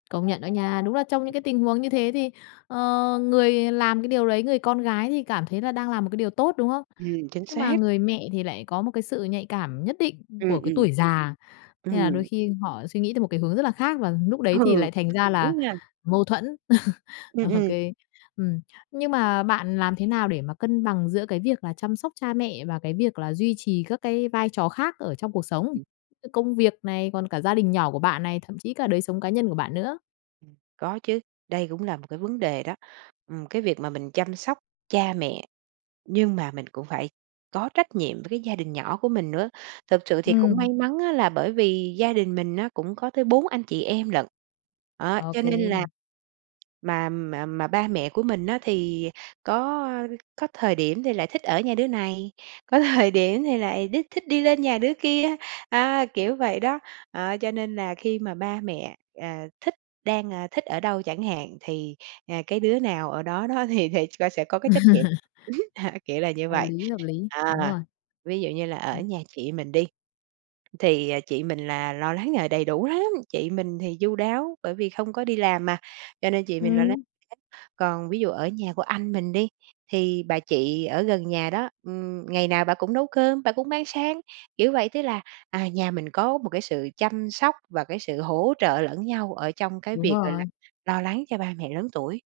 Công nhận đó nha. Đúng là trong những cái tình huống như thế thì, ờ, người làm cái điều đấy, người con gái thì cảm thấy là đang làm một cái điều tốt, đúng không? Ừm, chính Nhưng mà xác. người mẹ thì lại có một cái sự nhạy cảm nhất định Ừm, của cái ừm. tuổi già, nên là đôi Ừm. khi họ suy nghĩ tới một cái hướng rất là khác, và lúc đấy Ừ, thì lại thành ra là đúng nha. mâu thuẫn. Ừm, Ô ừm. kê, ừm, nhưng mà bạn làm thế nào để mà cân bằng giữa cái việc là chăm sóc cha mẹ, và cái việc là duy trì các cái vai trò khác ở trong cuộc sống? Ừm. Công việc này, còn cả gia đình nhỏ của bạn này, thậm chí cả đời sống cá nhân của bạn nữa. Ừm, có chứ, đây cũng là một cái vấn đề đó. Ừm, cái việc mà mình chăm sóc cha mẹ, nhưng mà mình cũng phải có trách nhiệm với cái gia đình nhỏ của mình nữa. Thực sự thì cũng may Ừm. mắn á, là bởi vì gia đình mình á cũng có tới 4 anh chị em lận, đó, Ô cho kê. nên là mà mà mà ba mẹ của mình á, thì có có thời điểm thì lại thích ở nhà đứa này, có thời điểm thì lại đích thích đi lên nhà đứa kia, à, kiểu vậy đó. Ờ, cho nên là khi mà ba mẹ, ờ, thích đang, a, thích ở đâu chẳng hạn, thì, à, cái đứa nào ở đó đó thì thì coi sẽ có cái trách nhiệm, ưm, kiểu là như Hợp vậy. lý, hợp lý, đúng À, rồi. ví dụ như là ở nhà chị mình đi, thì, ờ, chị mình là lo lắng, à, đầy đủ lắm, chị mình thì chu đáo, bởi vì không có đi làm mà, cho nên chị mình lo lắng Ừm. [unintelligible] còn ví dụ ở nhà của anh mình đi, thì bà chị ở gần nhà đó, ưm, ngày nào bả cũng nấu cơm, bả cũng mang sang, kiểu vậy, tức là, à, nhà mình có một cái sự chăm sóc, và cái sự hỗ trợ lẫn nhau ở trong cái Đúng việc, gọi là, rồi. lo lắng cho ba mẹ lớn tuổi.